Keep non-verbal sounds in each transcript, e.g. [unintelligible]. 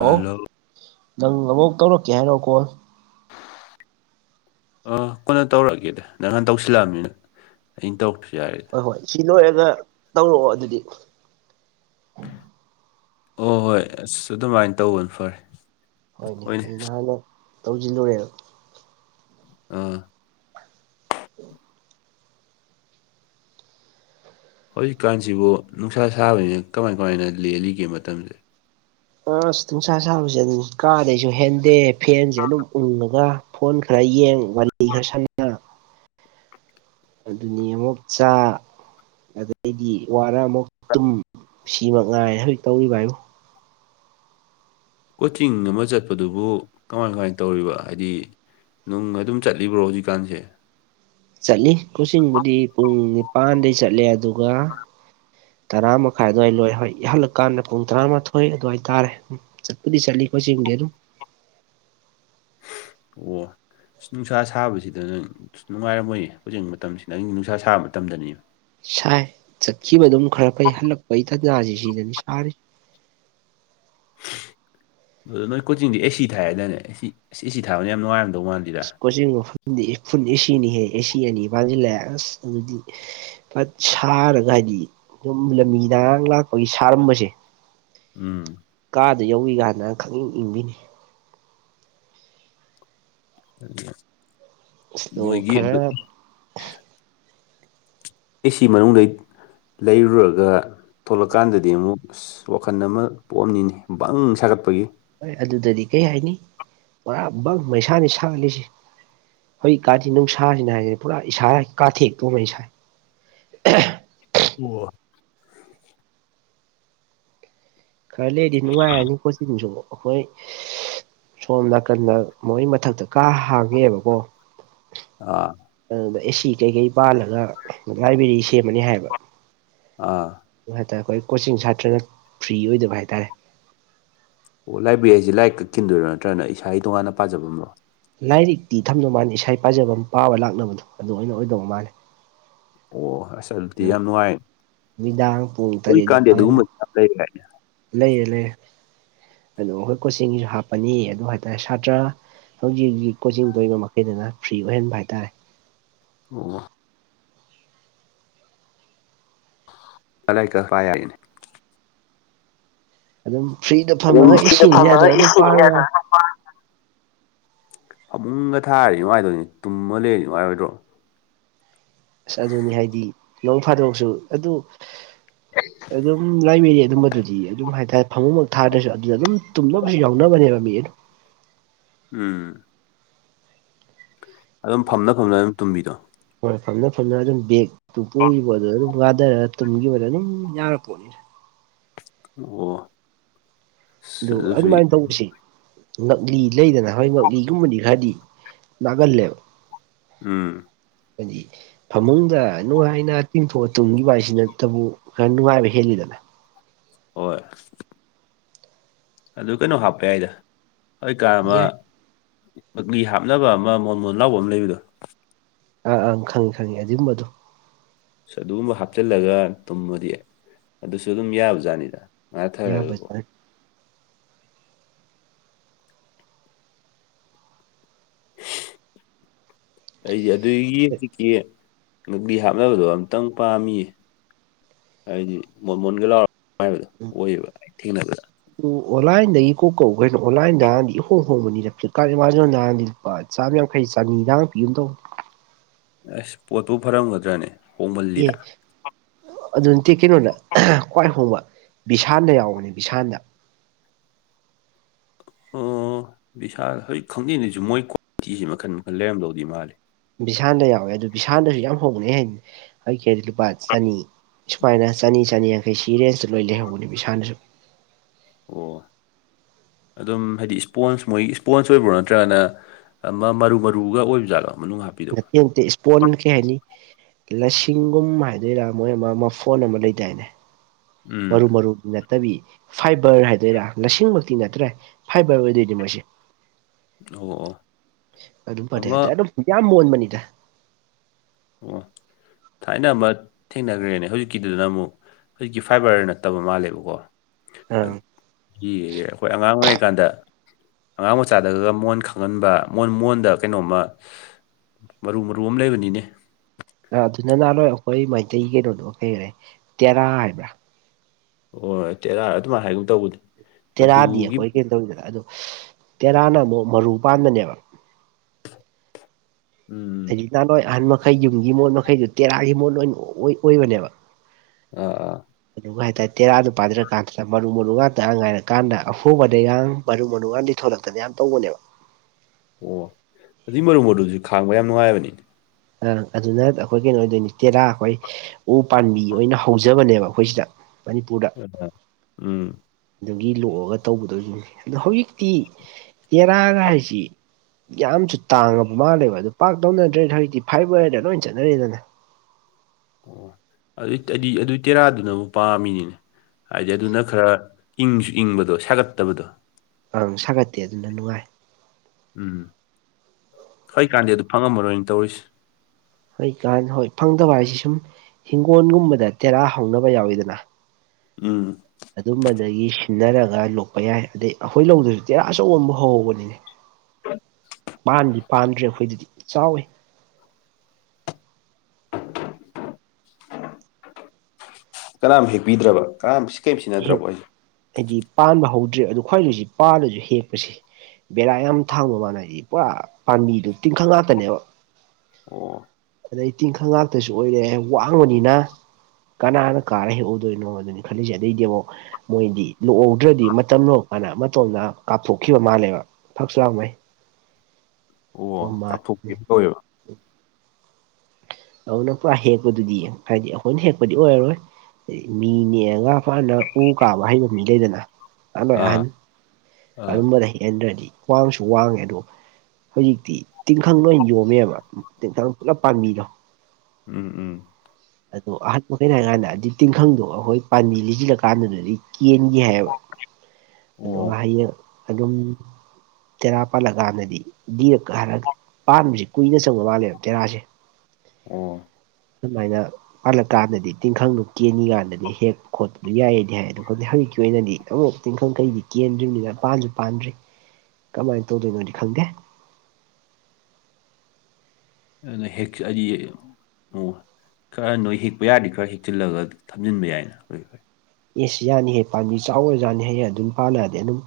Hello hello ꯅꯪ ꯑꯃꯨꯧ ꯇꯧꯔꯛꯀꯦ ꯍꯥꯏꯔꯣ ꯀꯣꯜ ꯑ ꯀꯅ ꯇꯧꯔꯛꯑꯒꯦꯗꯤ ꯅꯪꯍꯥꯟ ꯇꯧꯁꯤꯜꯂꯛꯑꯕꯅꯤꯅ ꯑꯩꯅ ꯇꯧꯔꯛꯄꯁꯨ ꯌꯥꯔꯦꯗꯤ ꯍꯣꯏ ꯍꯣꯏ ꯁꯤ ꯂꯣꯏꯔꯒ ꯇꯧꯔꯛꯑꯣ ꯑꯗꯨꯗꯤ ꯑꯣ ꯍꯣꯏ ꯑꯁ ꯑꯗꯨꯃꯥꯏꯅ ꯇꯧꯕꯅ ꯐꯔꯦ ꯍꯣꯏꯅꯦ ꯑꯩ ꯅꯍꯥꯟꯅ ꯇꯧꯁꯤꯜꯂꯨꯔꯦꯕ ꯑꯥ ꯑꯣ ꯍꯧꯖꯤꯛꯀꯥꯟꯁꯤꯕꯨ ꯅꯨꯡꯁꯥ ꯁꯥꯕꯅꯤꯅ ꯀꯃꯥꯏ ꯀꯃꯥꯏꯅ ꯂꯦꯜꯂꯤꯒꯦ ꯃꯇꯝꯁꯦ ꯑꯥꯁ ꯅꯨꯡꯁꯥ ꯁꯥꯕꯁꯦ ꯑꯗꯨꯝ ꯀꯥꯗꯩꯁꯨ ꯍꯦꯟꯗꯦ ꯐꯦꯟꯁꯦ ꯑꯗꯨꯝ ꯎꯉꯒ ꯐꯣꯟ ꯈꯔ ꯌꯦꯡ ꯋꯥꯔꯤ ꯈꯔ ꯁ ꯑꯗꯨꯅꯤ ꯑꯃꯨꯛ ꯆꯥ ꯑꯗꯩꯗꯤ ꯋꯥꯔ ꯑꯃꯨꯛ ꯇꯨꯝ ꯁꯤꯃꯛ ꯉꯥꯏ ꯍꯧꯖꯤꯛ ꯇꯧꯏꯚ ꯍꯥꯏꯕꯨ ꯀꯣꯆꯤꯡ ꯑꯃ ꯆꯠꯄꯗꯨꯕꯨ ꯀꯃꯥꯏ ꯀꯃꯥꯏ ꯇꯧꯔꯤꯕ ꯍꯥꯏꯗꯤ ꯅꯨꯡ ꯑꯗꯨꯝ ꯆꯠꯂꯤꯕ꯭ꯔꯣ ꯍꯧꯖꯤꯛꯀꯥꯟꯁꯦ ꯆꯠꯂꯤ ꯀꯆꯤꯡꯕꯨꯗꯤ ꯄꯨꯡ ꯅꯤꯄꯥꯟꯗꯩ ꯆꯠꯂꯦ ꯑꯗꯨꯒ ꯇꯔꯥ ꯃꯈꯥꯏ ꯑꯗꯨꯋꯥꯏꯗ ꯂꯣꯏ ꯍꯣꯏ ꯏꯍꯜꯂꯛ ꯀꯥꯟꯗ ꯄꯨꯡ ꯇꯔꯥꯃꯥꯊꯣꯏ ꯑꯗꯨꯋꯥꯏ ꯇꯥꯔꯦ ꯁꯠꯄꯇꯁ ꯑꯂꯤ ꯈꯣꯁꯤꯦꯡꯒꯦ ꯑꯗꯨꯣ ꯑꯣ ꯑ ꯅꯨꯡꯁꯥ ꯁꯥꯕꯁꯤꯗ ꯅꯪ ꯑ ꯅꯨꯡꯉꯥꯏꯔꯝꯃꯣꯏꯅꯦ ꯍꯧꯖꯤꯛ ꯃꯇꯝꯁꯤꯅ ꯑꯩꯪ ꯅꯨꯡꯁꯥ ꯁꯥꯕ ꯃꯇꯝꯗꯅꯤ ꯁꯥꯏ ꯆꯠꯈꯤꯕ ꯑꯗꯨꯝ ꯈꯔ ꯐꯩ ꯍꯜꯂꯛꯄꯒꯤ ꯇꯥꯟꯖꯥꯁꯤ ꯁꯤꯗꯅꯤ ꯁꯥꯔꯤ ꯑꯗꯨ ꯅꯣꯏ ꯀꯣꯆꯤꯡꯗꯤ ꯑꯦꯁꯤ ꯊꯥꯗꯅꯦ ꯑꯦ ꯑꯁ ꯑꯦꯁꯤ ꯊꯥꯕꯅ ꯌꯥꯝ ꯅꯨꯡꯉꯥꯏꯔꯝꯗꯧ ꯃꯥꯜꯅꯤ ꯀꯣꯆꯤꯡꯗꯤ ꯐ ꯑꯦꯁꯤꯅꯤ ꯍꯦ ꯑꯦꯁꯤꯅꯤ ꯖꯤ ꯂꯁ ꯑꯗꯨꯗꯤ ꯐꯠ ꯁꯥꯔꯒ ꯍꯥꯏꯗꯤ ꯑꯗꯨꯝ ꯂꯝꯕꯤꯗꯥꯡ ꯂꯥꯛꯄꯒꯤ ꯁꯥꯔꯝꯕꯁꯦ ꯎꯝ ꯀꯥꯗ ꯌꯧꯤ ꯀꯥꯟꯗ ꯈꯪꯅꯤꯡ ꯏꯪꯕꯤꯅꯤ ꯑꯗꯨ ꯑꯣ ꯃꯣꯏꯒꯤ ꯈꯔ ꯑꯦꯁꯤ ꯃꯅꯨꯡꯗ ꯂꯩꯔꯨꯔꯒ ꯊꯣꯛꯣꯂꯛꯀꯥꯟꯗꯗꯤ ꯑꯃꯨꯛ ꯑꯁ ꯋꯥꯈꯜ ꯑꯃ ꯄꯣꯛꯑꯝꯅꯦ ꯕꯪ ꯁꯥꯒꯠꯄꯒꯤ ꯍꯣꯏ ꯑꯗꯨꯗꯗꯤ ꯀꯩ ꯍꯥꯏꯅꯤ ꯄꯨꯔꯥ ꯕ ꯃꯩꯁꯥꯅꯤ ꯁꯥꯒꯠꯜꯂꯤꯁꯤ ꯍꯧꯖꯤꯛꯀꯥꯟꯁꯤ ꯅꯨꯡꯁꯥꯁꯤꯅ ꯍꯥꯏꯁꯤꯅ ꯄꯨꯔꯥ ꯏꯁꯥ ꯀꯥꯊꯦꯛꯇꯣꯕ ꯁꯥꯏ ꯑꯣ ꯈꯔ ꯂꯩꯔꯗꯤ ꯅꯨꯡꯉꯥꯏꯔꯅꯤ ꯀꯣꯆꯤꯟꯁꯨ ꯑꯩꯈꯣꯏ ꯁꯣꯝ ꯅꯥꯀꯟꯗ ꯃꯣꯏꯒꯤ ꯃꯊꯛꯇ ꯀꯥ ꯍꯥꯡꯉꯦꯕꯀꯣ ꯑ ꯑꯗꯨꯗ ꯑꯦꯁꯤ ꯀꯩꯀꯩ ꯄꯥꯜꯂꯒ ꯂꯥꯏꯕ꯭ꯔꯦꯔꯤ ꯁꯦꯝꯃꯅꯤ ꯍꯥꯏꯕ ꯑꯥ ꯑꯗꯨ ꯍꯥꯏꯇꯥꯔꯦ ꯑꯩꯈꯣꯏ ꯀꯣꯆꯤꯡ ꯁꯥꯇ꯭ꯔꯅ ꯐ꯭ꯔꯤ ꯑꯣꯏꯗꯕ ꯍꯥꯏꯇꯥꯔꯦ ꯑꯣ ꯂꯥꯏꯕ꯭ꯔꯦꯔꯤꯁ ꯂꯥꯏꯔꯤ ꯀꯛꯈꯤꯗꯣꯏꯣ ꯅꯠꯇ꯭ꯔꯅ ꯏꯁꯥꯒꯤ ꯇꯣꯉꯥꯟꯅ ꯄꯥꯖꯕ ꯑꯃꯔꯣ ꯂꯥꯏꯔꯤꯛꯇꯤ ꯊꯝꯗꯧ ꯃꯥꯅꯤ ꯏꯁꯩꯥ ꯄꯥꯖꯕ ꯄꯥꯕ ꯂꯥꯛꯅꯕꯗꯣ ꯑꯗꯨ ꯑꯣꯏꯅ ꯑꯣꯏꯗꯧꯕ ꯃꯥꯜꯅꯤ ꯑꯣ ꯑꯁ ꯑꯗꯨꯗꯤ ꯌꯥꯝ ꯅꯨꯡꯉꯥꯏ ꯅꯨꯃꯤꯗꯥꯡ ꯄꯨꯡ ꯇꯔꯦꯠꯗꯤ ꯍꯧꯖꯤꯛꯀꯥꯟꯗꯤ ꯄꯥꯅ ꯑꯗꯨꯒꯨꯝꯕꯗꯤ ꯌꯥꯝ ꯂꯩꯔꯦ ꯍꯥꯏꯅꯦ ꯂꯩꯌꯦ ꯂꯩꯌꯦ ꯑ ꯑꯩꯈꯣꯏ ꯀꯣꯆꯤꯡꯒꯤꯁꯨ ꯍꯥꯞꯄꯅꯤ ꯑꯗꯨ ꯍꯥꯏꯇꯥꯔꯦ ꯁꯥꯇ꯭ꯔ ꯍꯧꯖꯤꯛ ꯍꯧꯖꯤꯛ ꯀꯣꯆꯤꯡ ꯇꯣꯕ ꯃꯈꯩꯗꯅ ꯐ꯭ꯔꯤ ꯑꯣꯏꯍꯟꯕ ꯍꯥꯏꯇꯥꯔꯦ ꯑꯣ ꯇꯂꯏ ꯀ ꯄꯌꯥ ꯑꯗꯨꯝ ꯐꯗ ꯑꯗꯨꯣꯗ ꯐꯃ ꯑꯃꯨꯨꯡꯒ ꯊꯥꯔꯗꯤ ꯅꯨꯡꯉꯥꯏꯗꯣꯏꯅꯤ ꯇꯨꯝꯃ ꯂꯩꯔꯗꯤ ꯅꯨꯡꯉꯥꯏꯔꯣꯏꯗ꯭ꯔꯣ ꯑꯁ ꯑꯗꯨꯅꯤ ꯍꯥꯏꯗꯤ ꯂꯣꯡ ꯐꯥꯗꯣꯛꯁꯨ ꯑꯗꯨ ꯑꯗꯨꯝ ꯂꯥꯏꯃꯤꯔꯤ ꯑꯗꯨꯝꯕꯗꯨꯗꯤ ꯑꯗꯨꯝ ꯍꯥꯏꯇꯥꯔꯦ ꯐꯃꯨꯡꯃꯛ ꯊꯥꯗ꯭ꯔꯁꯨ ꯑꯗꯨꯗ ꯑꯗꯨꯝ ꯇꯨꯝꯅꯕꯁꯨ ꯌꯥꯎꯅꯕꯅꯦꯕ ꯃꯤ ꯑꯗꯨ ꯎꯝ ꯑꯗꯨꯝ ꯐꯝꯅ ꯐꯝꯅ ꯑꯗꯨꯝ ꯇꯨꯝꯕꯤꯗꯣ ꯍꯣꯏ ꯐꯝꯅ ꯐꯝꯅ ꯑꯗꯨꯝ ꯕꯦꯒꯇꯨ ꯀꯔꯤꯕ ꯑꯗꯨꯗꯣ ꯑꯗꯨꯝ ꯋꯥꯥꯊꯔ ꯇꯨꯝꯈꯤꯕꯗ ꯑꯗꯨꯝ ꯌꯥꯔꯛꯄꯣꯠꯅꯤ ꯑꯣ ꯑꯁ ꯑꯗꯨ ꯑꯗꯨꯁꯨ ꯑꯗꯨꯃꯥꯏꯅ ꯇꯧꯕꯁꯤ ꯉꯛꯂꯤ ꯂꯩꯗꯅ ꯍꯣꯏ ꯉꯛꯂꯤꯒꯨꯝꯕꯗꯤ ꯈꯔꯗꯤ ꯅꯥꯒꯜꯂꯦꯕ꯫ ꯎꯝ꯫ ꯑꯗꯤ꯫ ꯐꯃꯨꯡꯗ ꯅꯨꯡꯉꯥꯏꯅ ꯇꯤꯡꯊꯣꯛꯑ ꯇꯨꯝꯈꯤꯕ ꯍꯥꯏꯁꯤ ꯅꯠꯇꯕꯨ ꯈꯔ ꯅꯨꯡꯉꯥꯏꯕ ꯍꯦꯜꯂꯤꯗꯅ꯫ ꯍꯣꯏ꯫ ꯑꯗꯨ ꯀꯩꯅꯣ ꯍꯥꯞꯄ ꯌꯥꯏꯗ ꯍꯣꯏ ꯀꯥ ꯑꯃ꯫ ꯌꯥꯏ ꯉꯛꯂꯤ ꯍꯥꯞꯅꯕ ꯑꯃ ꯃꯣꯟ ꯃꯣꯟ ꯂꯥꯎꯕ ꯑꯃ ꯂꯩꯕꯗꯣ꯫ ꯑꯥ ꯑꯪ ꯈꯪꯉꯤ ꯈꯪꯉꯤ ꯑꯗꯨꯨꯝꯕꯗꯣ꯫ ꯑꯁ ꯑꯗꯨꯒꯨꯝꯕ ꯍꯥꯞꯆꯤꯜꯂꯒ ꯇꯨꯝꯃꯗꯤ ꯑꯗꯨꯁꯨ ꯑꯗꯨꯝ ꯌꯥꯕ ꯖꯥꯠꯅꯤꯗ ꯉꯥꯥꯛꯊꯔꯒꯀꯣ꯫ ꯌꯥꯕꯖꯥꯠꯅꯤ ꯑꯩꯁꯨ ꯑꯗꯨꯒꯤ ꯎꯝ ꯍꯧꯖꯤꯛꯀꯤ꯫ ꯉꯛꯂꯤ ꯍꯥꯞꯅꯕꯗꯣ ꯑꯝꯇꯪ ꯄꯥꯝꯃꯤ ꯍꯥꯏꯗꯤ ꯃꯣꯟꯃꯣꯟꯒ ꯂꯥꯎꯔ꯫ [unintelligible] ꯑꯣꯏꯌꯦꯕ ꯑꯩ ꯊꯦꯡꯅꯕꯗ꯫ ꯑꯣꯟꯂꯥꯏꯟꯗꯒꯤ ꯀꯣꯛ ꯀꯧꯎ ꯀꯩꯅꯣ ꯑꯣꯟꯂꯥꯏꯟꯗ ꯍꯥꯟꯗꯤ ꯏꯍꯣꯡ ꯍꯣꯡꯕꯅꯤ ꯅ ꯀꯥ ꯑꯦꯃꯥꯖꯣꯟꯗ ꯍꯥꯟꯗꯤ ꯫ ꯆꯥꯝ ꯌꯥꯡꯈꯩ ꯆꯥꯅꯤꯗꯡ ꯄꯤꯒꯨꯝ ꯇꯧꯕꯅꯤ꯫ ꯑꯁ ꯄꯣꯠꯇꯨ ꯐꯔꯝꯒꯗ꯭ꯔꯅꯦ ꯑꯦ ꯍꯣꯡꯃꯜꯂꯤꯗ꯫ ꯑꯗꯨ ꯅꯠꯇꯦ ꯀꯩꯅꯣꯗ ꯈ꯭ꯋꯥꯏ ꯍꯣꯡꯕ ꯕꯤꯚꯤꯁꯥꯟꯜꯗ ꯌꯥꯎꯕꯅꯦ ꯕꯤꯚꯤꯁꯥꯟꯗ꯫ ꯑꯣ ꯕꯤꯁꯥ ꯍꯧꯖꯤꯛ ꯈꯪꯗꯦꯗꯁꯨ ꯃꯣꯏ ꯀ꯭ꯋꯥꯂꯤꯇꯤꯁꯤ ꯃꯈꯟ ꯃꯈꯟ ꯂꯩꯔꯝꯗꯧꯗꯤ ꯃꯥꯜꯂꯤ꯫ ꯕꯤꯚꯤꯁꯥꯟꯗ ꯌꯥꯎꯋꯦ ꯑꯗꯨ ꯕꯤꯚꯤꯁꯥꯟꯗꯁꯨ ꯌꯥꯝ ꯍꯣꯡꯉꯦ꯫ ꯑꯩ ꯀꯩꯗꯤ ꯂꯨꯄꯥ ꯆꯅꯤ ꯁꯨꯃꯥꯏꯅ ꯆꯅꯤ ꯆꯅꯤ ꯌꯥꯡꯈꯩ ꯁꯤꯔꯦꯟꯖꯇ ꯂꯣꯏ ꯂꯩꯔꯝꯒꯅꯤꯕꯤꯁꯜꯗꯁꯨ ꯫ ꯑꯣ ꯑꯗꯨꯝ ꯍꯥꯏꯗꯤ ꯏꯁꯄꯣꯟꯁ ꯃꯣꯏ ꯏꯁꯄꯣꯟꯁ ꯑꯣꯏꯕ꯭ꯔꯣ ꯅꯠꯇ꯭ꯔꯒꯅ꯫ ꯑꯃ ꯃꯔꯨ ꯃꯔꯨꯒ ꯑꯣꯏꯕ ꯖꯥꯠꯂꯣ ꯃꯅꯨꯡ ꯍꯥꯞ꯫ ꯅꯠꯇꯦ ꯅꯠꯇꯦ ꯏꯁꯄꯣꯟ ꯀꯩ ꯍꯥꯏꯅꯤ꯫ ꯂꯁꯤꯡꯒꯨꯝ ꯍꯥꯏꯗꯣꯏꯔꯥ ꯃꯣꯏ ꯑꯃ ꯃꯐꯣꯟ ꯑꯃ ꯂꯩꯗꯥꯏꯅꯦ ꯎꯝ ꯃꯔꯨ ꯃꯔꯨ ꯅꯠ꯫ ꯅꯠꯇꯕꯤ ꯐꯥꯏꯕꯔ ꯍꯥꯏꯗꯣꯏꯔꯥ ꯂꯁꯤꯡꯃꯛꯇꯤ ꯅꯠꯇ꯭ꯔꯦ ꯐꯥꯏꯕꯔ ꯑꯣꯏꯗꯣꯏꯅꯤ ꯃꯣꯏꯁꯦ꯫ ꯑꯣ ꯑꯣ ꯑꯗꯨꯝ ꯐꯇꯦ ꯑꯃ ꯑꯗꯨꯝ ꯌꯥꯝ ꯃꯣꯟꯕꯅꯤꯗ꯫ ꯑꯣ꯫ ꯊꯥꯏꯅ ꯑꯃ ꯊꯦꯡꯅꯈ꯭ꯔꯦꯅꯦ ꯍꯧꯖꯤꯛꯀꯤꯗꯨꯗꯅ ꯑꯃꯨꯛ ꯍꯧꯖꯤꯛꯀꯤ ꯐꯥꯏꯕꯔ ꯅꯠꯇꯕ ꯃꯥꯜꯂꯦꯕꯀꯣ꯫ ꯑꯪ ꯑꯩꯈꯣꯏ ꯑꯉꯥꯡ ꯑꯣꯏꯔꯤꯀꯥꯟꯗ꯫ ꯑꯉꯥꯡ ꯃꯆꯥꯗꯒꯒ ꯃꯣꯟ ꯈꯪꯍꯟꯕ ꯃꯣꯟ ꯃꯣꯟꯗ ꯀꯩꯅꯣꯝꯃ꯫ ꯃꯔꯨ ꯃꯔꯨ ꯑꯃ ꯂꯩꯕꯅꯤꯅꯦ꯫ ꯑꯗꯨꯅ ꯅꯍꯥꯟꯋꯥ ꯑꯩꯈꯣꯏ ꯃꯩꯇꯩ ꯀꯩꯅꯣꯗꯣ ꯀꯩ ꯇꯦꯔꯥ ꯍꯥꯏꯕ꯭ꯔꯥ꯫ ꯑꯣꯏ ꯇꯦꯔꯥ ꯑꯗꯨꯃꯥꯏꯅ ꯍꯥꯏꯒꯨ ꯇꯧꯕꯅꯤ꯫ ꯇꯦꯔꯥꯗꯤ ꯑꯩꯈꯣꯏ ꯀꯩꯅ ꯇꯧꯔꯤꯗꯦꯅ ꯑꯗꯣ ꯇꯦꯔꯥꯅ ꯑꯃꯨꯛ ꯃꯔꯨ ꯄꯥꯟꯕꯅꯦꯕ꯫ ꯎꯝ꯫ ꯍꯥꯏꯗꯤ ꯅꯍꯟ ꯋꯥꯏ ꯑꯍꯟ ꯃꯈꯩ ꯌꯨꯝꯒꯤ ꯃꯣꯠ ꯃꯈꯩꯗꯨ ꯇꯦꯔꯥꯒꯤ ꯃꯣꯠ ꯂꯣꯏ ꯑꯣꯏꯕꯅꯦꯕ꯫ ꯑ ꯑ꯫ ꯑꯗꯨꯒ ꯍꯥꯏꯇꯥꯔꯦ ꯇꯦꯔꯥꯗꯨ ꯄꯥꯊꯔꯀꯥꯟꯗ ꯃꯔꯨ ꯃꯔꯨ ꯉꯥꯛꯇ ꯉꯥꯏꯔꯀꯥꯟꯗ ꯑꯐꯨꯕꯗꯒꯥꯡ꯫ ꯃꯔꯨ ꯃꯔꯨ ꯉꯗꯤ ꯊꯣꯛꯂꯛꯇꯅ ꯌꯥꯝꯅ ꯇꯧꯕꯅꯦꯕ꯫ ꯑꯣ ꯑꯗꯨꯏ ꯃꯔꯨ ꯃꯔꯨꯗꯨꯗꯤ ꯈꯥꯡꯕ ꯌꯥꯝ ꯅꯨꯡꯉꯥꯏꯕꯅꯤ꯫ ꯑ ꯑꯗꯨꯅ ꯑꯩꯈꯣꯏ ꯀꯩꯅꯣ ꯑꯣꯏꯗꯣꯏꯅꯤ ꯇꯦꯔꯥ ꯑꯩꯈꯣꯏ꯫ ꯎ ꯄꯥꯝꯕꯤ ꯑꯣꯏꯅ ꯍꯧꯖꯕꯅꯦꯕ ꯑꯩꯈꯣꯏ ꯁꯤꯗ ꯃꯅꯤꯄꯨꯔꯗ꯫ ꯎ ꯎꯝ꯫ ꯑꯗꯨꯒꯤ ꯂꯣꯛꯑꯒ ꯇꯧꯒꯗꯧꯁꯤꯡꯁꯅꯤ ꯑꯗꯣ ꯍꯧꯖꯤꯛꯇꯤ ꯇꯦꯔꯥꯒ ꯍꯥꯏꯁꯤ꯫ ꯌꯥꯝꯁꯨ ꯇꯥꯡꯉꯕ ꯃꯥꯜꯂꯦꯕ ꯑꯗꯨ ꯄꯥꯛ ꯇꯧꯅꯗ꯭ꯔꯦꯗ ꯍꯧꯖꯤꯛꯇꯤ ꯐꯥꯏꯕꯋꯔꯗ ꯂꯣꯏ ꯆꯠꯅꯔꯦꯗꯅ꯫ ꯑꯣ ꯑꯗꯨꯏ ꯑꯗꯨ ꯑꯗꯨꯏ ꯇꯦꯔꯥꯗꯨꯅ ꯑꯃꯨꯛ ꯄꯥꯝꯃꯤꯅꯤꯅꯦ꯫ ꯍꯥꯏꯗꯤ ꯑꯗꯨꯅ ꯈꯔ ꯏꯪꯁꯨ ꯏꯪꯕꯗꯣ ꯁꯥꯒꯠꯇꯕꯗꯣ꯫ ꯁꯥꯒꯠꯇꯦ ꯑꯗꯨꯅ ꯅꯨꯡꯉꯥꯏ꯫ ꯎꯝ ꯍꯣꯏ ꯀꯥꯟꯗꯤ ꯑꯗꯨ ꯐꯪꯉꯝꯃꯔꯣꯏꯅ ꯇꯧꯔꯤꯁꯦ꯫ ꯍꯖꯤꯀꯥꯟ ꯍꯣꯏ ꯐꯪꯗꯕ ꯍꯥꯏꯁꯤ ꯁꯨꯝ ꯍꯤꯡꯒꯣꯜꯒꯨꯝꯕꯗ ꯇꯦꯔꯥ ꯍꯧꯅꯕ ꯌꯥꯎꯋꯤꯗꯅ꯫ ꯎꯝ꯫ ꯑꯗꯨꯝꯕꯗꯒꯤ ꯁꯤꯟꯅꯔꯒ ꯂꯣꯛꯄ ꯌꯥꯏ ꯑꯗꯩ ꯑꯩꯈꯣꯏ ꯂꯧꯗꯨꯁꯨ ꯇꯦꯔꯥ ꯑꯆꯧꯕ ꯑꯃ ꯍꯧꯕꯅꯤꯅꯦ ꯄꯥꯟꯗꯤ ꯄꯥꯟꯗ꯭ꯔꯦ ꯑꯩꯈꯣꯏꯗꯨꯗꯤ ꯆꯥꯎꯋꯤ ꯀꯅꯥꯝ ꯍꯦꯛꯄꯤꯗ꯭ꯔꯕ ꯀꯅꯥꯝ ꯀꯩꯝ ꯍꯦꯛ ꯁꯤꯟꯅꯗ꯭ꯔꯕꯣ ꯍꯥꯏꯗꯤ ꯄꯥꯟꯕ ꯍꯧꯗ꯭ꯔꯦ ꯑꯗꯨ ꯈ꯭ꯋꯥꯏ ꯂꯨꯏꯁꯤ ꯄꯥꯜꯂꯁꯨ ꯍꯦꯛꯄꯁꯦ ꯕꯦꯔꯥ ꯌꯥꯝ ꯊꯥꯡꯕ ꯃꯥꯥꯟꯅꯗꯤ ꯄꯨꯔꯥ ꯄꯥꯝꯕꯤꯗꯨ ꯇꯤꯡꯈꯪ ꯉꯥꯛꯇꯅꯦꯕ ꯑꯣ ꯑꯗꯩ ꯇꯤꯡꯈꯪ ꯉꯥꯛꯇꯁꯨ ꯑꯣꯏꯔꯦ ꯋꯥꯡꯕꯅꯤꯅ ꯀꯅꯥꯅ ꯀꯥꯔ ꯍꯦꯛꯎꯗꯣꯏꯅꯣ ꯑꯗꯨꯅꯤ ꯈꯜꯂꯤꯁꯦ ꯑꯗꯩꯗꯤ ꯃꯨꯛ ꯃꯣꯏꯗꯤ ꯂꯣꯛꯍꯧꯗ꯭ꯔꯗꯤ ꯃꯇꯝ ꯂꯣ ꯃꯥꯥꯟꯅ ꯃꯇꯣꯝꯗ ꯀꯥꯞꯊꯣꯛꯈꯤꯕ ꯃꯥꯜꯂꯦꯕ ꯐꯛꯁꯨ ꯌꯥꯡꯃꯩ ꯑꯣ ꯃꯥꯜꯂꯤ ꯀꯥꯞꯊꯣꯛꯀꯦ ꯇꯧꯋꯦꯕ ꯑꯗꯨꯅ ꯄꯨꯔꯥ ꯍꯦꯛꯄꯗꯨꯗꯤ ꯍꯥꯏꯗꯤ ꯑꯩꯈꯣꯏꯅ ꯍꯦꯛꯄꯗꯤ ꯑꯣꯏꯔꯔꯣꯏ ꯃꯤ ꯅꯦꯛꯉꯒ ꯐꯅ ꯎ ꯀꯥꯕ ꯍꯩꯕ ꯃꯤ ꯂꯩꯗꯅ ꯑꯂꯣꯏ ꯑꯍꯟ ꯑꯥ ꯑꯥ ꯑꯗꯨꯝꯕꯗ ꯍꯦꯟꯗ꯭ꯔꯗꯤ ꯋꯥꯡꯁꯨ ꯋꯥꯡꯉꯦ ꯑꯗꯣ ꯍꯧꯖꯤꯛꯇꯤ ꯇꯤꯡꯈꯪ ꯂꯣꯏ ꯑꯣꯏꯅ ꯌꯣꯝꯃꯦꯕ ꯇꯤꯡꯈꯪ ꯄꯨꯂꯞ ꯄꯥꯝꯕꯤꯗꯣ ꯎꯝ ꯎꯝ ꯑꯗꯣ ꯑꯍꯥꯟ ꯃꯀꯩꯅꯣ ꯍꯥꯏꯔ ꯀꯥꯟꯗ ꯍꯥꯏꯗꯤ ꯇꯤꯡꯈꯪꯗꯣ ꯑꯩꯈꯣꯏ ꯄꯥꯝꯕꯤ ꯂꯤꯖꯤꯜꯂ ꯀꯥꯟꯗꯨꯗꯗꯤ ꯀꯦꯟꯒꯦ ꯍꯥꯏꯌꯦꯕ ꯑꯣ ꯑꯗꯨꯍꯥꯏꯅ ꯑꯗꯨꯝ ꯇꯦꯔꯥ ꯄꯥꯜꯂꯀꯥꯟꯗꯗꯤ ꯂꯤꯔꯀꯥꯟꯗ ꯄꯥꯟꯕꯁꯤ ꯀꯨꯏꯅ ꯆꯪꯕ ꯃꯥꯜꯂꯦꯕ ꯇꯦꯔꯥꯁꯦ ꯑꯣ ꯑꯗꯨꯃꯥꯏꯅ ꯄꯜꯂꯀꯥꯟꯗꯗꯤ ꯇꯤꯡꯈꯪꯗꯣ ꯀꯦꯟꯅꯤꯀꯥꯟꯗꯗꯤ ꯍꯦꯛ ꯈꯣꯠꯄꯗꯨ ꯌꯥꯏꯑꯗꯤ ꯍꯥꯏ ꯑꯗꯣ ꯈꯪꯗꯦ ꯍꯧꯖꯤꯛꯀꯤ ꯑꯣꯏꯅꯗꯤ ꯑꯃꯨꯛ ꯇꯤꯡꯈꯪ ꯀꯩꯗꯤ ꯀꯦꯟꯗ꯭ꯔꯤꯕꯅꯤꯅ ꯄꯥꯟꯁꯨ ꯄꯥꯟꯗ꯭ꯔꯤ ꯀꯃꯥꯏꯅ ꯇꯧꯗꯣꯏꯅꯣꯗꯤ ꯈꯪꯗꯦ ꯑꯗꯨꯅ ꯍꯦꯛꯀꯦ ꯍꯥꯏꯗꯤ ꯑꯣ ꯈꯔ ꯅꯣꯏ ꯍꯦꯛꯄ ꯌꯥꯔꯗꯤ ꯈꯔ ꯍꯦꯛꯆꯜꯂꯒ ꯊꯝꯖꯤꯟꯕ ꯌꯥꯏꯅ ꯍꯣꯏ ꯍꯣꯏ ꯏꯁ ꯌꯥꯅꯤꯍꯦ ꯄꯥꯝꯕꯤ ꯆꯥꯎꯒꯔꯥꯖꯥꯠꯅꯤꯍꯦ ꯑꯗꯨꯝ ꯄꯥꯅꯗꯤ ꯑꯗꯨꯝ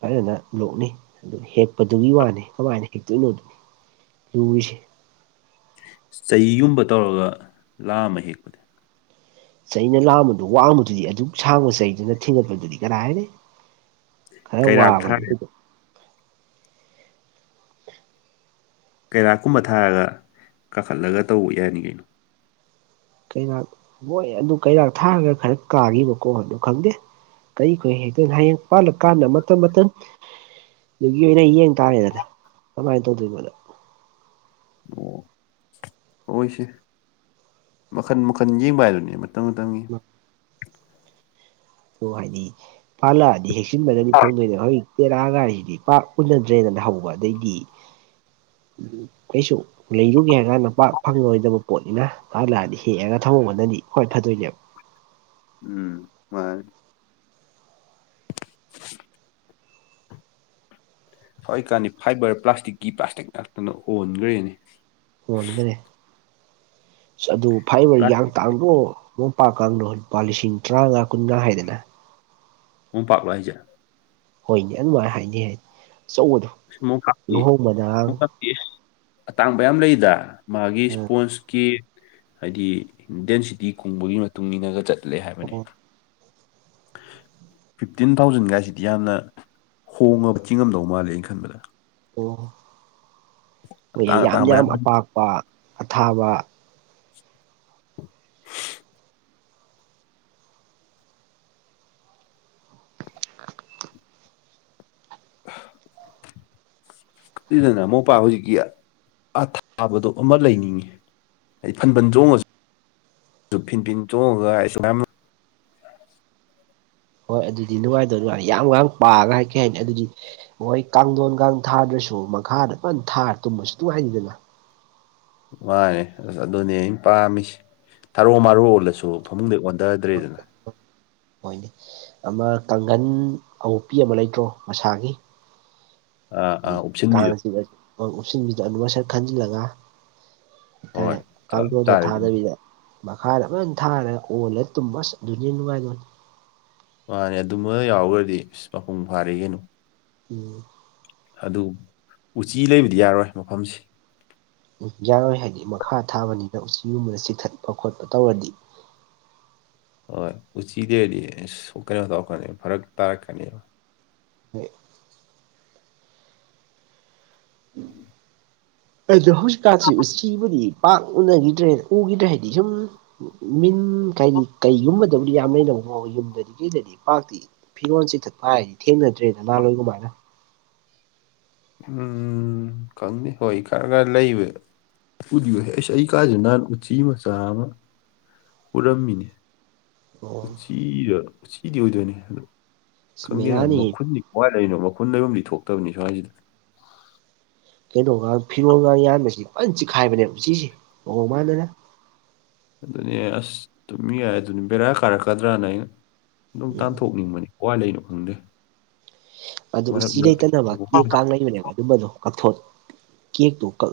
ꯐꯖꯅ ꯂꯣꯛꯅꯤ ꯑꯗꯨ ꯍꯦꯛꯄꯗꯨꯒꯤ ꯋꯥꯅꯤ ꯀꯃꯥꯏꯅ ꯍꯦꯛꯇꯣꯏꯅꯣ ꯂꯨꯏꯁꯦ ꯆꯍꯤꯒꯨꯝꯕ ꯇꯧꯔꯒ ꯂꯥꯝꯃ ꯍꯦꯛꯄꯗꯤ ꯆꯩꯅ ꯂꯥꯝꯕꯗꯣ ꯋꯥꯡꯕꯗꯨꯗꯤ ꯑꯗꯨꯛ ꯁꯥꯡꯕ ꯆꯩꯗꯨꯅ ꯊꯦꯡꯒꯠꯄꯗꯨꯗꯤ ꯀꯅꯥ ꯍꯥꯏꯔꯅꯤ ꯈꯔ ꯀꯩꯔꯥꯛ ꯋꯥꯕꯗꯤ ꯊꯥꯔ ꯀꯩꯔꯥꯛꯀꯨꯝꯕ ꯊꯥꯔꯒ ꯀꯥꯈꯠꯂꯒ ꯇꯧꯕ ꯌꯥꯅꯤ ꯀꯩꯅꯣ ꯀꯩꯔꯥꯛ ꯍꯣꯏ ꯑꯗꯨ ꯀꯩꯔꯥꯛ ꯊꯥꯔꯒ ꯈꯔ ꯀꯥꯈꯤꯕꯀꯣ ꯑꯗꯨ ꯈꯪꯗꯦ ꯀꯔꯤ ꯈꯨꯍꯦꯛ ꯍꯦꯛꯇꯣꯏꯅꯣ ꯍꯌꯦꯡ ꯄꯥꯜꯂꯀꯥꯟꯗ ꯃꯇꯝ ꯃꯇꯝ ꯑꯗꯨꯒꯤ ꯑꯣꯏꯅ ꯌꯦꯡ ꯇꯥꯔꯦꯗꯅ ꯀꯃꯥꯏꯅ ꯇꯧꯗꯣꯏꯅꯣꯗꯣ ꯑꯣ ꯍꯣꯏꯁꯦ ꯃꯈꯟ ꯃꯈꯟ ꯌꯦꯡꯕ ꯍꯥꯏꯗꯨꯅꯦ ꯃꯇꯝ ꯃꯇꯝꯒꯤ [unintelligible] ꯑꯗꯣ ꯍꯥꯏꯗꯤ ꯐꯥꯜꯂꯛꯑꯗꯤ ꯍꯦꯛꯆꯟꯕꯅꯗꯤ ꯐꯪꯗꯣꯏꯅꯦꯕ ꯍꯧꯖꯤꯛ ꯇꯦꯔꯥ ꯒꯥꯔꯤꯁꯤꯗꯤ ꯄꯥꯛ ꯎꯅꯗ꯭ꯔꯦꯗꯅ ꯍꯧꯕ ꯑꯗꯩꯗꯤ ꯀꯩꯁꯨ ꯂꯩꯔꯨꯒꯦ ꯍꯥꯏꯔ ꯀꯥꯟꯗ ꯄꯥꯛ ꯐꯪꯉꯔꯣꯏꯗꯕ ꯄꯣꯠꯅꯤꯅ ꯃꯥ ꯂꯥꯛꯑꯗꯤ ꯍꯦꯛꯑꯒ ꯊꯝꯍꯧꯕꯅꯗꯤ ꯍꯣꯏ ꯐꯗꯣꯏꯅꯦꯕ ꯎꯝ ꯃꯥꯅꯦ ꯍꯧꯖꯤꯛꯀꯥꯟꯗꯤ ꯐꯥꯏꯕꯔ ꯄ꯭ꯂꯥꯁꯇꯤꯛꯀꯤ ꯄ꯭ꯂꯥꯁꯇꯤꯛ ꯉꯥꯛꯇꯅ ꯍꯣꯟꯒ꯭ꯔꯦꯅꯦ ꯍꯣꯟꯒꯔꯦ ꯑꯗꯨ ꯐꯥꯏꯕꯔ ꯌꯥꯡ ꯄ꯭ꯂꯥꯁꯇꯤꯛ ꯇꯥꯡꯗꯔꯣ ꯃꯣꯄꯥ ꯀꯥꯡꯗꯣ ꯂꯨꯄꯥ ꯂꯤꯁꯤꯡ ꯇꯔꯥꯃꯉꯥ ꯀꯨꯟꯒꯥ ꯍꯥꯏꯗꯅ ꯃꯣꯝꯄꯥꯛꯂꯥ ꯍꯥꯏꯖꯦ ꯍꯣꯏꯅꯦ ꯑꯗꯨꯃꯥꯏꯅ ꯍꯥꯏꯅꯤ ꯑꯆꯧꯕꯗꯣ ꯑꯁ ꯃꯣꯝꯄꯥꯛꯀꯤ ꯂꯨꯍꯣꯡꯕꯗꯒ ꯃꯣꯝꯄꯥꯛꯀꯤ ꯑꯇꯥꯡꯕ ꯌꯥꯝ ꯂꯩꯗ ꯃꯥꯒꯤ ꯑꯣ ꯏꯁꯄꯣꯟꯁꯀꯤ ꯍꯥꯏꯗꯤ ꯏꯟꯗꯤꯌꯥꯟ ꯁꯤꯇꯤ ꯀꯨꯝꯕꯒꯤ ꯃꯇꯨꯡ ꯏꯟꯅꯒ ꯆꯠꯂꯦ ꯍꯥꯏꯕꯅꯤ ꯑꯣ ꯐꯤꯐꯇꯤꯟ ꯊꯥꯎꯖꯟꯒꯥꯏꯁꯤꯗꯤ ꯌꯥꯝꯅ ꯍꯣꯡꯉꯕ ꯆꯤꯡꯉꯝꯗꯧ ꯃꯥꯜꯂꯦ ꯑꯩꯅ ꯈꯟꯕꯗ ꯑꯣ ꯃꯣꯏꯁꯦ ꯑꯇꯥꯡ ꯌꯥꯝ ꯑꯇꯥꯡꯕ ꯌꯥꯝ ꯑꯄꯥꯛꯄ ꯑꯊꯥꯕ [unintelligible] ꯑꯗꯨꯗꯅ ꯑꯃꯨꯛꯄꯥ ꯍꯧꯖꯤꯛꯀꯤ ꯑꯊꯥꯕꯗꯣ ꯑꯃ ꯂꯩꯅꯤꯡꯉꯤ ꯑꯩ ꯐꯟꯄꯟ ꯆꯣꯡꯉꯁꯨ ꯑꯗꯨ ꯐꯤꯟ ꯐꯤꯟ ꯇꯣꯡꯉꯒ ꯑꯩꯁꯨ ꯍꯣꯏ ꯑꯗꯨꯗꯤ ꯅꯨꯡꯉꯥꯏꯗꯣꯏ ꯅꯨꯡꯉꯥꯏ ꯌꯥꯝ ꯉꯥꯡ ꯄꯥꯒ ꯍꯥꯏ ꯀꯩ ꯍꯥꯏꯅꯤ ꯑꯗꯨꯗꯤ ꯃꯣꯏ ꯀꯥꯡꯊꯣꯟ ꯀꯥꯡ ꯊꯥꯗ꯭ꯔꯁꯨ ꯃꯈꯥꯗ ꯐꯅ ꯊꯥꯔ ꯇꯨꯝꯕꯁꯨ ꯑꯗꯨꯝ ꯍꯥꯏꯈꯤꯗꯅ ꯃꯥꯅꯦ ꯑꯁ ꯑꯗꯨꯅꯦ ꯑꯩꯅ ꯄꯥꯝꯃꯤꯁꯦ ꯊꯔꯣ ꯃꯔꯨꯜꯂꯁꯨ ꯐꯃꯨꯡꯗꯩ ꯑꯣꯟꯊꯗ꯭ꯔꯦꯗꯅ ꯍꯣꯏꯅꯦ ꯑꯃ ꯀꯥꯡꯒꯟ ꯑꯎꯄꯤ ꯑꯃ ꯂꯩꯇ꯭ꯔꯣ ꯃꯁꯥꯒꯤ ꯑꯥ ꯑꯥ ꯎꯞꯁꯤꯟꯕꯤꯗꯣ ꯀꯥꯡꯁꯤ ꯎꯞꯁꯤꯟꯕꯤꯗꯨꯅ ꯑꯗꯨ ꯃꯁꯛ ꯈꯟꯖꯤꯜꯂꯒ ꯍꯥꯏꯇꯥꯔꯦ ꯍꯣꯏ ꯆꯞ ꯀꯥꯡꯖꯗ ꯆꯥꯔꯦ ꯑꯗꯨ ꯊꯥꯗꯕꯤꯗ ꯃꯈꯥꯗ ꯑꯃ ꯊꯥꯔꯒ ꯑꯣꯜꯂ ꯇꯨꯝꯕꯁ ꯑꯗꯨꯅꯤ ꯅꯨꯡꯉꯥꯏꯗꯣꯏꯅꯤ ꯃꯥꯅꯦ ꯑꯗꯨꯃ ꯌꯥꯎꯈ꯭ꯔꯗꯤ ꯑꯁ ꯃꯄꯨꯡ ꯐꯥꯔꯦ ꯀꯩꯅꯣ ꯎꯝ ꯑꯗꯨ ꯎꯆꯤ ꯂꯩꯕꯗꯤ ꯌꯥꯔꯣꯏ ꯃꯐꯝꯁꯦ ꯌꯥꯔꯣꯏ ꯍꯥꯏꯗꯤ ꯃꯈꯥ ꯊꯥꯕꯅꯤꯅ ꯎꯆꯒꯨꯝꯕꯗ ꯆꯤꯡꯊꯠꯄ ꯈꯣꯠꯄ ꯇꯧꯔꯗꯤ ꯍꯣꯏ ꯎꯆꯤꯗꯔꯗꯤ ꯁꯣꯛꯀꯅꯤꯕ ꯇꯧꯔꯛꯀꯅꯤ ꯐꯔꯛ ꯇꯥꯔꯛꯀꯅꯤꯕ [unintelligible] ꯑꯩꯗ ꯍꯁ ꯀꯥꯁꯤ ꯎ ꯎꯆꯁꯤꯕꯅꯤ ꯄꯥꯛ ꯎꯅꯈꯤꯗ꯭ꯔꯦ ꯎꯈꯤꯗ꯭ꯔꯦ ꯍꯥꯏꯗꯤ ꯁꯨꯝ ꯃꯤꯟ ꯀꯗꯤ ꯀꯩꯒꯨꯝꯕꯗꯕꯨꯗꯤ ꯌꯥꯝ ꯂꯩꯩꯅꯀꯣ ꯌꯨꯝꯗꯗꯤ ꯀꯩꯗꯗꯤ ꯄꯥꯛꯇꯤ ꯐꯤꯔꯣꯟꯜꯁꯤ ꯊꯛꯄ ꯍꯥꯏꯔꯗꯤ ꯊꯦꯡꯅꯗ꯭ꯔꯦꯗ ꯅꯍꯥꯋꯥꯏ ꯀꯃꯥꯏꯅ ꯎꯝ ꯈꯪꯅꯤ ꯍꯣꯏ ꯈꯔ ꯈꯔ ꯂꯩꯕ ꯎꯌꯨ ꯑꯩꯁ ꯑꯩ ꯀꯥꯥꯁꯦ ꯅꯍꯥꯟ ꯎꯆꯤ ꯃꯆꯥ ꯑꯃ ꯄꯨꯔꯝꯃꯤꯅꯦ ꯑꯣ ꯎꯆꯤꯗ ꯎꯆꯤꯗꯤ ꯑꯣꯏꯗꯣꯏꯅꯦ ꯑ ꯁꯤ ꯈꯪꯗꯦꯅ ꯕꯦꯔꯥꯅꯤ ꯃꯈꯨꯟꯗꯤ ꯀꯋꯥꯏ ꯂꯩꯔꯤꯅꯣ ꯃꯈꯨꯟ ꯂꯩꯔꯨꯝꯗꯤ ꯊꯣꯛꯇꯕꯅꯤ ꯁ꯭ꯋꯥꯏꯁꯤꯗ ꯀꯩꯅꯣꯒ ꯐꯤꯔꯣꯜꯒ ꯌꯥꯟꯕꯁꯤ ꯐꯅ ꯆꯤꯛꯈꯥꯏꯕꯅꯦꯕ ꯎꯆꯁꯤꯦ ꯑꯣꯣꯡ ꯃꯥꯥꯟꯅꯅ ꯑꯗꯨꯅꯦ ꯑꯁ ꯇꯨꯝꯃꯤ ꯌꯥꯏ ꯑꯗꯨꯅꯤ ꯕꯦꯔꯥ ꯀꯥꯔꯛꯀꯗ꯭ꯔꯅ ꯑꯩꯅ ꯎꯝ ꯅꯨꯡꯇꯥꯟꯊꯣꯛꯅꯤꯡꯕꯅꯤ ꯀ ꯂꯩꯅꯣ ꯈꯪꯗꯦ ꯑꯗꯨ ꯃꯔꯛ ꯎꯆ ꯂꯩꯇꯅꯕ ꯀꯦ ꯃꯔꯛꯇ ꯀꯥꯡ ꯂꯩꯕꯅꯦꯕ ꯌꯨꯝꯗꯣ ꯀꯛꯊꯣꯛ ꯀꯦꯛꯇꯣ ꯀꯛ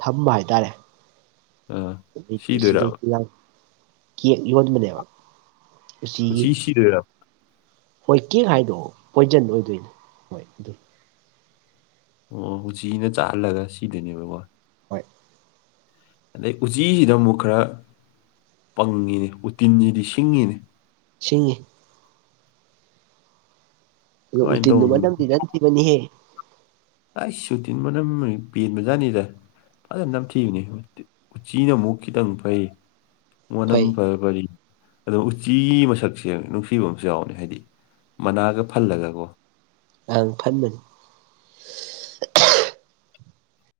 ꯊꯝꯕ ꯍꯥꯏꯇꯥꯔꯦ ꯑꯥ ꯁꯤ ꯁꯤꯗꯣꯏꯔꯕ ꯌ ꯍꯣꯖꯤꯃꯦ ꯂꯩꯕ ꯀꯨ ꯏꯁꯤꯗꯦꯔ ꯍꯣꯏ ꯀꯦꯛ ꯍꯥꯏꯗꯣ ꯄꯣꯏꯖꯟ ꯑꯣꯏꯗꯣꯏꯅꯦ ꯍꯣꯏ ꯑꯗꯨ ꯑꯣ ꯍꯧ ꯎꯆꯖꯤꯤꯅ ꯆꯥꯍꯜꯂꯒ ꯁꯤꯗꯅꯦꯕꯀꯣ ꯍꯣꯏ ꯑꯗꯩ ꯎꯆꯤꯁꯤꯗ ꯑꯃꯨꯛ ꯈꯔ ꯄꯪꯉꯤꯅꯦ ꯎꯇꯤꯟꯁꯤꯗꯤ ꯁꯤꯡꯉꯤꯅꯦ ꯁꯤꯡꯉꯤ ꯑꯣ ꯀꯃꯥꯏꯅ ꯎꯇꯤꯟꯗꯨ ꯇꯧꯕꯅꯣ ꯃꯇꯝꯝꯗꯤ ꯅꯟ ꯊꯤꯕꯅꯤꯍꯦ ꯑꯩ ꯁꯨꯇꯤꯟ ꯃꯅꯝ ꯄꯦꯟꯕꯖꯥꯠꯅꯤꯗꯦ ꯐꯖꯅ ꯅꯝꯊꯤꯕꯅꯤ ꯎꯆꯤꯅ ꯑꯃꯨꯛ ꯈꯤꯇꯪ ꯐꯩ ꯃꯅ ꯐꯩ ꯐ ꯑꯗꯨꯝ ꯎꯆꯤ ꯃꯁꯛ ꯁꯦꯡ ꯅꯨꯡꯁꯤꯕ ꯑꯃꯁꯨ ꯌꯥꯎꯅꯤ ꯍꯥꯏꯗꯤ ꯃꯅꯥꯒ ꯐꯜꯂꯒꯀꯣ ꯑꯪ ꯐꯝꯅꯤ